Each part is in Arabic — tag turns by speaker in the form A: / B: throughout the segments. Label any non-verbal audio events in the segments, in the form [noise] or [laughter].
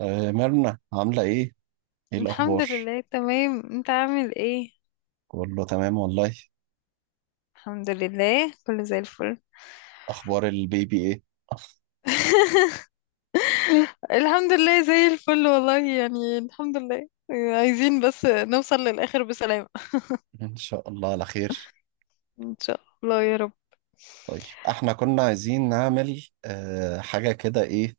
A: آه، مرنة عاملة ايه؟ ايه
B: الحمد
A: الأخبار؟
B: لله، تمام. انت عامل ايه؟
A: بقول له تمام والله.
B: الحمد لله، كله زي الفل.
A: أخبار البيبي ايه؟
B: [laughs] الحمد لله زي الفل والله، يعني الحمد لله. عايزين بس نوصل للآخر بسلام.
A: [laughs] إن شاء الله على خير.
B: ان شاء الله يا رب.
A: طيب، احنا كنا عايزين نعمل حاجة كده، ايه،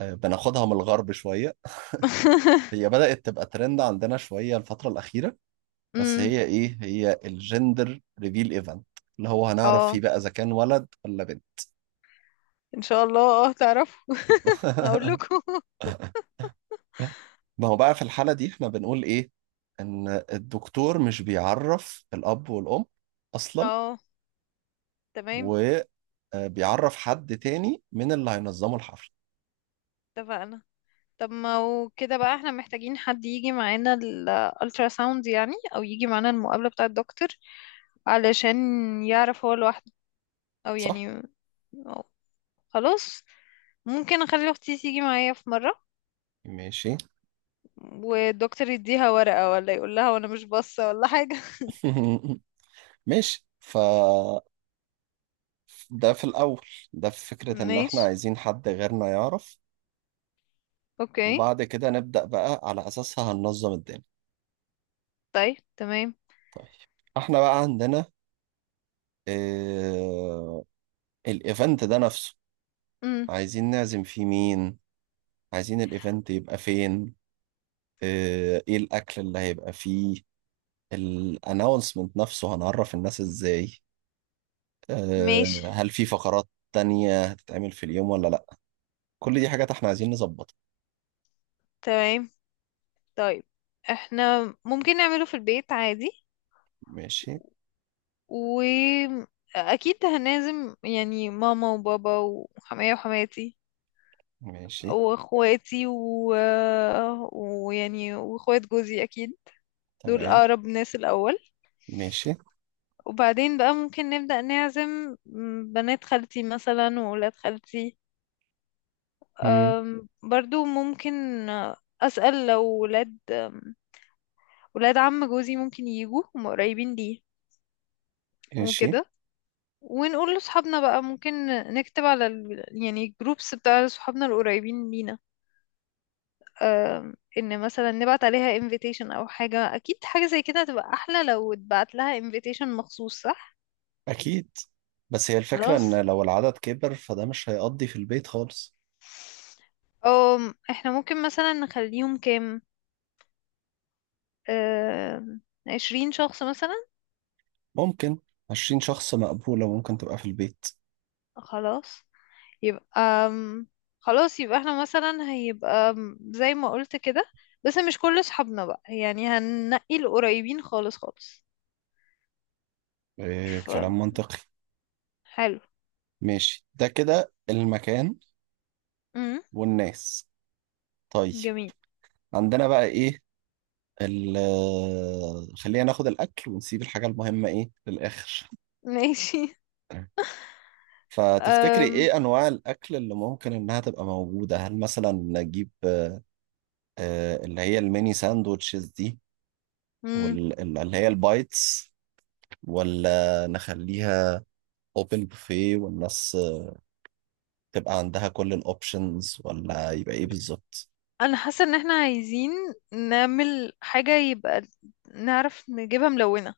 A: بناخدها من الغرب شوية.
B: [laughs]
A: هي بدأت تبقى ترند عندنا شوية الفترة الأخيرة. بس
B: امم.
A: هي ايه؟ هي الجندر ريفيل ايفنت، اللي هو هنعرف
B: اه،
A: فيه بقى إذا كان ولد ولا بنت.
B: ان شاء الله تعرفوا. هقول
A: [laughs]
B: لكم. [laughs]
A: ما هو بقى في الحالة دي احنا بنقول ايه؟ إن الدكتور مش بيعرف الأب والأم أصلا،
B: اه، تمام،
A: وبيعرف حد تاني من اللي هينظموا الحفلة،
B: اتفقنا. طب ما هو كده بقى احنا محتاجين حد يجي معانا الالترا ساوند، يعني او يجي معانا المقابلة بتاع الدكتور علشان يعرف هو لوحده، او
A: صح؟
B: يعني، أو خلاص، ممكن اخلي اختي تيجي معايا في مرة
A: ماشي.
B: والدكتور يديها ورقة ولا يقول لها وانا مش باصة ولا حاجة.
A: [laughs] ماشي، فده في الأول. ده في فكرة
B: [laughs]
A: إن إحنا
B: ماشي.
A: عايزين حد غيرنا يعرف،
B: اوكي.
A: وبعد كده نبدأ بقى على أساسها هننظم الدنيا.
B: طيب، تمام.
A: طيب، إحنا بقى عندنا آه الإيفنت ده نفسه،
B: امم.
A: عايزين نعزم فيه مين؟ عايزين الإيفنت يبقى فين؟ إيه الأكل اللي هيبقى فيه؟ الأناونسمنت نفسه هنعرف الناس إزاي؟
B: ماشي،
A: هل في فقرات تانية هتتعمل في اليوم ولا لأ. كل دي حاجات احنا عايزين نظبطها.
B: تمام. طيب، احنا ممكن نعمله في البيت عادي.
A: ماشي.
B: واكيد هنعزم يعني ماما وبابا وحماية وحماتي
A: ماشي.
B: واخواتي ويعني واخوات جوزي اكيد. دول
A: تمام.
B: اقرب ناس الاول.
A: ماشي.
B: وبعدين بقى ممكن نبدأ نعزم بنات خالتي مثلا وولاد خالتي.
A: مم.
B: برضو ممكن. أسأل لو ولاد عم جوزي ممكن يجوا، هم قريبين ليه.
A: ماشي.
B: وكده. ونقول لصحابنا بقى ممكن نكتب على يعني الجروبس بتاع صحابنا القريبين لينا. ان مثلا نبعت عليها invitation او حاجة، اكيد حاجة زي كده هتبقى احلى لو اتبعت لها invitation مخصوص، صح؟
A: أكيد، بس هي الفكرة
B: خلاص.
A: إن لو العدد كبر فده مش هيقضي في البيت خالص.
B: احنا ممكن مثلا نخليهم كام، آم، 20 شخص مثلا.
A: ممكن. 20 شخص مقبولة، ممكن تبقى في البيت.
B: خلاص. يبقى آم، خلاص، يبقى احنا مثلا هيبقى زي ما قلت كده. بس مش كل صحابنا بقى، يعني هننقي القريبين خالص خالص.
A: كلام منطقي.
B: فحلو.
A: ماشي، ده كده المكان
B: امم.
A: والناس. طيب،
B: جميل.
A: عندنا بقى إيه، خلينا ناخد الأكل ونسيب الحاجة المهمة إيه للآخر.
B: [laughs] ماشي.
A: فتفتكري ايه انواع الاكل اللي ممكن انها تبقى موجودة؟ هل مثلا نجيب اللي هي الميني ساندوتشز دي
B: امم.
A: واللي هي البايتس، ولا نخليها اوبن بوفيه والناس تبقى عندها كل الاوبشنز، ولا يبقى ايه بالظبط؟
B: انا حاسه ان احنا عايزين نعمل حاجه، يبقى نعرف نجيبها ملونه،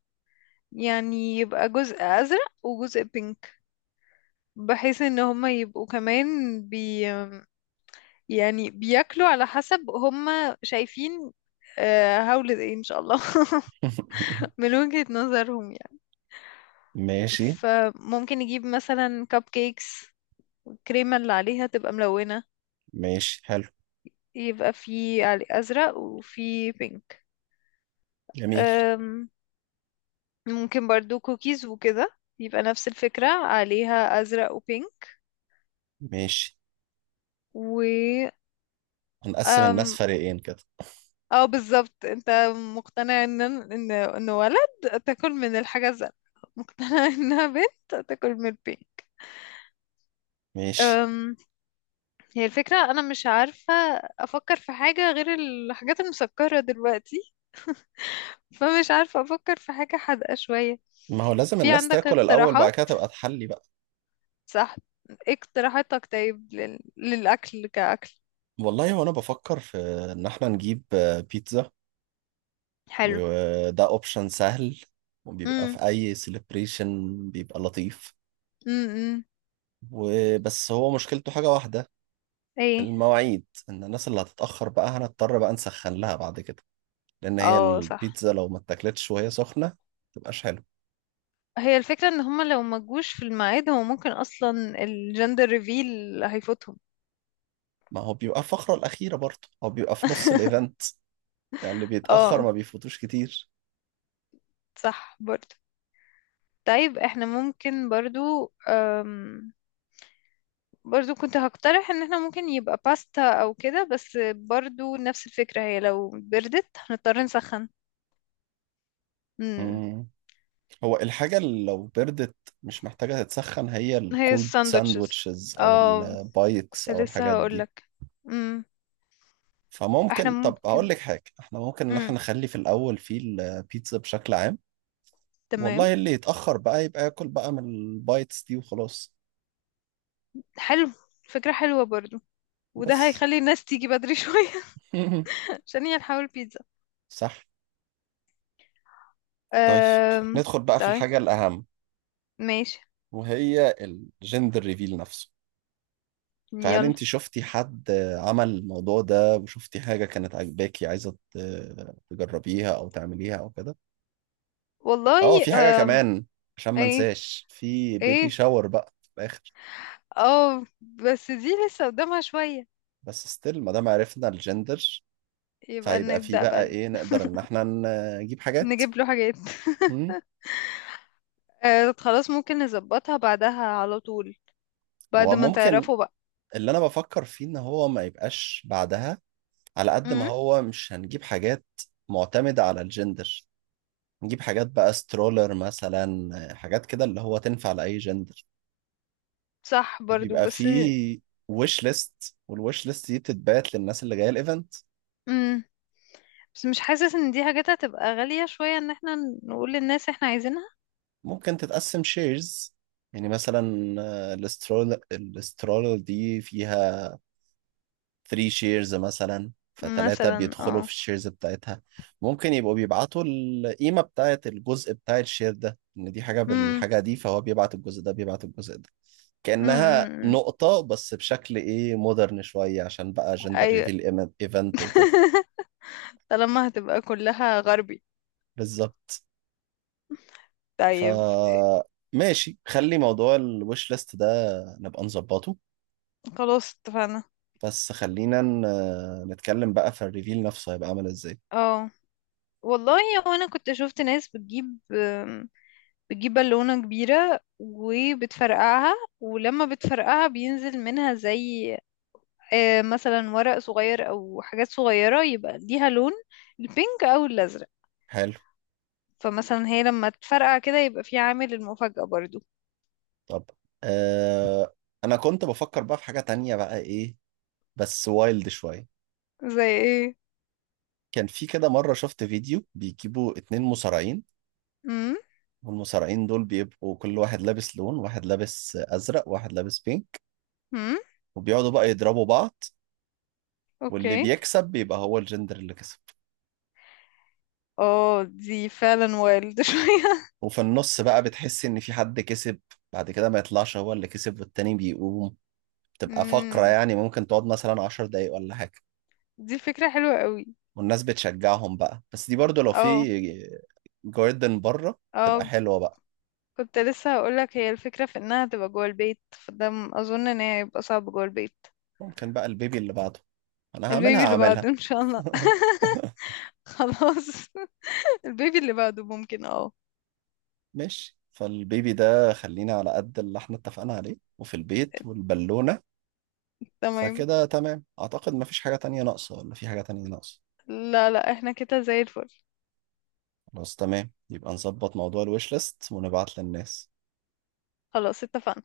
B: يعني يبقى جزء ازرق وجزء بينك، بحيث ان هما يبقوا كمان يعني بياكلوا على حسب هم شايفين، هولد ايه ان شاء الله. [laughs]
A: [laughs]
B: من وجهة نظرهم يعني.
A: ماشي.
B: فممكن نجيب مثلا كب كيكس، الكريمة اللي عليها تبقى ملونة،
A: ماشي حلو.
B: يبقى في علي أزرق وفي بينك.
A: جميل.
B: أم، ممكن برضو كوكيز وكده يبقى نفس الفكرة، عليها أزرق وبينك.
A: ماشي.
B: و
A: هنقسم الناس فريقين كده.
B: اه، بالظبط، انت مقتنع ان ولد تاكل من الحاجة الزرقاء، مقتنع [laughs] انها بنت تاكل من البين.
A: ماشي.
B: أم، هي الفكرة انا مش عارفة افكر في حاجة غير الحاجات المسكرة دلوقتي، فمش عارفة افكر في حاجة حادقة شوية.
A: ما هو لازم
B: في
A: الناس
B: عندك
A: تاكل الاول، بعد
B: اقتراحات؟
A: كده تبقى تحلي بقى.
B: صح. إيه اقتراحاتك طيب للاكل كاكل؟
A: والله وانا بفكر في ان احنا نجيب بيتزا،
B: حلو.
A: وده اوبشن سهل، وبيبقى
B: امم.
A: في اي سيلبريشن بيبقى لطيف.
B: امم.
A: وبس هو مشكلته حاجة واحدة:
B: ايه؟
A: المواعيد، ان الناس اللي هتتأخر بقى هنضطر بقى نسخن لها بعد كده، لان هي
B: اه، صح.
A: البيتزا لو ما اتاكلتش وهي سخنة متبقاش حلو.
B: هي الفكرة ان هما لو ما جوش في الميعاد، هو ممكن اصلا الجندر ريفيل هيفوتهم.
A: ما هو بيبقى الفقرة الأخيرة برضه، هو بيبقى في نص
B: [laughs]
A: الإيفنت، يعني اللي بيتأخر
B: اه،
A: ما بيفوتوش كتير.
B: صح برضو. طيب احنا ممكن برضو برضو كنت هقترح ان احنا ممكن يبقى باستا او كده، بس برضو نفس الفكرة، هي لو بردت هنضطر نسخن. امم.
A: مم. هو الحاجة اللي لو بردت مش محتاجة تتسخن هي
B: هي
A: الكولد
B: الساندوتشز.
A: ساندويتشز أو
B: اه،
A: البايتس
B: كنت
A: أو
B: لسه
A: الحاجات دي.
B: هقولك. امم. احنا
A: فممكن، طب
B: ممكن.
A: هقول لك حاجة، احنا ممكن ان احنا
B: امم.
A: نخلي في الاول في البيتزا بشكل عام،
B: تمام.
A: والله اللي يتأخر بقى يبقى ياكل بقى من البايتس دي وخلاص.
B: حلو. فكرة حلوة برضو. وده
A: بس.
B: هيخلي الناس تيجي بدري [laughs] شوية.
A: [laughs]
B: ثانية نحاول بيتزا.
A: صح. طيب،
B: أم...
A: ندخل بقى في
B: طيب.
A: الحاجة الأهم،
B: ماشي.
A: وهي الجندر ريفيل نفسه. فهل
B: يلا.
A: انت شفتي حد عمل الموضوع ده وشفتي حاجة كانت عاجباكي، عايزة تجربيها أو تعمليها أو كده؟ اه
B: والله.
A: في حاجة
B: أم...
A: كمان، عشان ما
B: ايه؟
A: انساش، في بيبي
B: ايه؟
A: شاور بقى في الآخر.
B: اه، بس دي لسه قدامها شوية.
A: بس ستيل ما دام عرفنا الجندر،
B: يبقى
A: فيبقى في
B: نبدأ
A: بقى
B: بقى.
A: ايه نقدر ان احنا نجيب حاجات.
B: نجيب له حاجات. [laughs]
A: مم.
B: أه، خلاص، ممكن نظبطها بعدها على طول، بعد ما
A: وممكن،
B: تعرفوا بقى.
A: اللي انا بفكر فيه ان هو ما يبقاش بعدها، على قد ما
B: امم.
A: هو مش هنجيب حاجات معتمدة على الجندر، نجيب حاجات بقى سترولر مثلا، حاجات كده اللي هو تنفع لأي جندر.
B: صح برضو
A: بيبقى
B: بس.
A: فيه ويش ليست، والويش ليست دي بتتبعت للناس اللي جاية الايفنت.
B: امم. بس مش حاسس ان دي حاجات هتبقى غالية شوية، ان احنا نقول للناس احنا عايزينها.
A: ممكن تتقسم شيرز، يعني مثلا الاسترولر دي فيها 3 شيرز مثلا، فتلاتة
B: مثلا،
A: بيدخلوا
B: اه.
A: في الشيرز بتاعتها. ممكن يبقوا بيبعتوا القيمة بتاعت الجزء بتاع الشير ده، إن دي حاجة
B: امم.
A: بالحاجة دي، فهو بيبعت الجزء ده، بيبعت الجزء ده.
B: امم.
A: كأنها
B: أمم.
A: نقطة، بس بشكل إيه، مودرن شوية، عشان بقى جندر
B: ايوه.
A: ريفيل إيفنت وكده.
B: [laughs] طالما هتبقى كلها غربي.
A: بالظبط. ف
B: طيب.
A: ماشي، خلي موضوع الوش ليست ده نبقى نظبطه.
B: خلاص اتفقنا.
A: بس خلينا نتكلم بقى في الريفيل نفسه، هيبقى عامل ازاي.
B: اه، والله، هو انا كنت شفت ناس بتجيب بالونة كبيرة وبتفرقعها، ولما بتفرقعها بينزل منها زي مثلا ورق صغير او حاجات صغيرة يبقى ليها لون، البينك او الازرق.
A: حلو.
B: فمثلا هي لما تفرقع كده يبقى في عامل المفاجأة برضو.
A: طب، آه انا كنت بفكر بقى في حاجة تانية بقى، ايه، بس وايلد شوية.
B: زي ايه؟
A: كان في كده مرة شفت فيديو بيجيبوا اتنين مصارعين،
B: امم.
A: والمصارعين دول بيبقوا كل واحد لابس لون، واحد لابس ازرق واحد لابس بينك،
B: امم.
A: وبيقعدوا بقى يضربوا بعض، واللي
B: اوكي.
A: بيكسب بيبقى هو الجندر اللي كسب.
B: اه، دي فعلا وايلد [laughs] شوية.
A: وفي النص بقى بتحس ان في حد كسب، بعد كده ما يطلعش هو اللي كسب والتاني بيقوم. بتبقى فقرة
B: امم.
A: يعني ممكن تقعد مثلا 10 دقايق ولا حاجة،
B: دي فكرة حلوة قوي.
A: والناس بتشجعهم بقى. بس دي برضو لو
B: اه،
A: في جاردن بره تبقى
B: اه،
A: حلوة بقى.
B: كنت لسه هقولك. هي الفكرة في انها تبقى جوه البيت، فده اظن ان هي هيبقى صعب جوه البيت.
A: ممكن بقى البيبي اللي بعده انا هعملها
B: البيبي اللي
A: هعملها.
B: بعده ان شاء الله.
A: [laughs]
B: [laughs] خلاص. [laughs] البيبي اللي بعده ممكن اه.
A: ماشي، فالبيبي ده خلينا على قد اللي احنا اتفقنا عليه، وفي البيت والبالونة.
B: تمام.
A: فكده تمام اعتقد، مفيش حاجة تانية ناقصة، ولا في حاجة تانية ناقصة.
B: لا، لا، احنا كده زي الفل.
A: خلاص تمام، يبقى نظبط موضوع الويش ليست ونبعت للناس.
B: خلاص اتفقنا.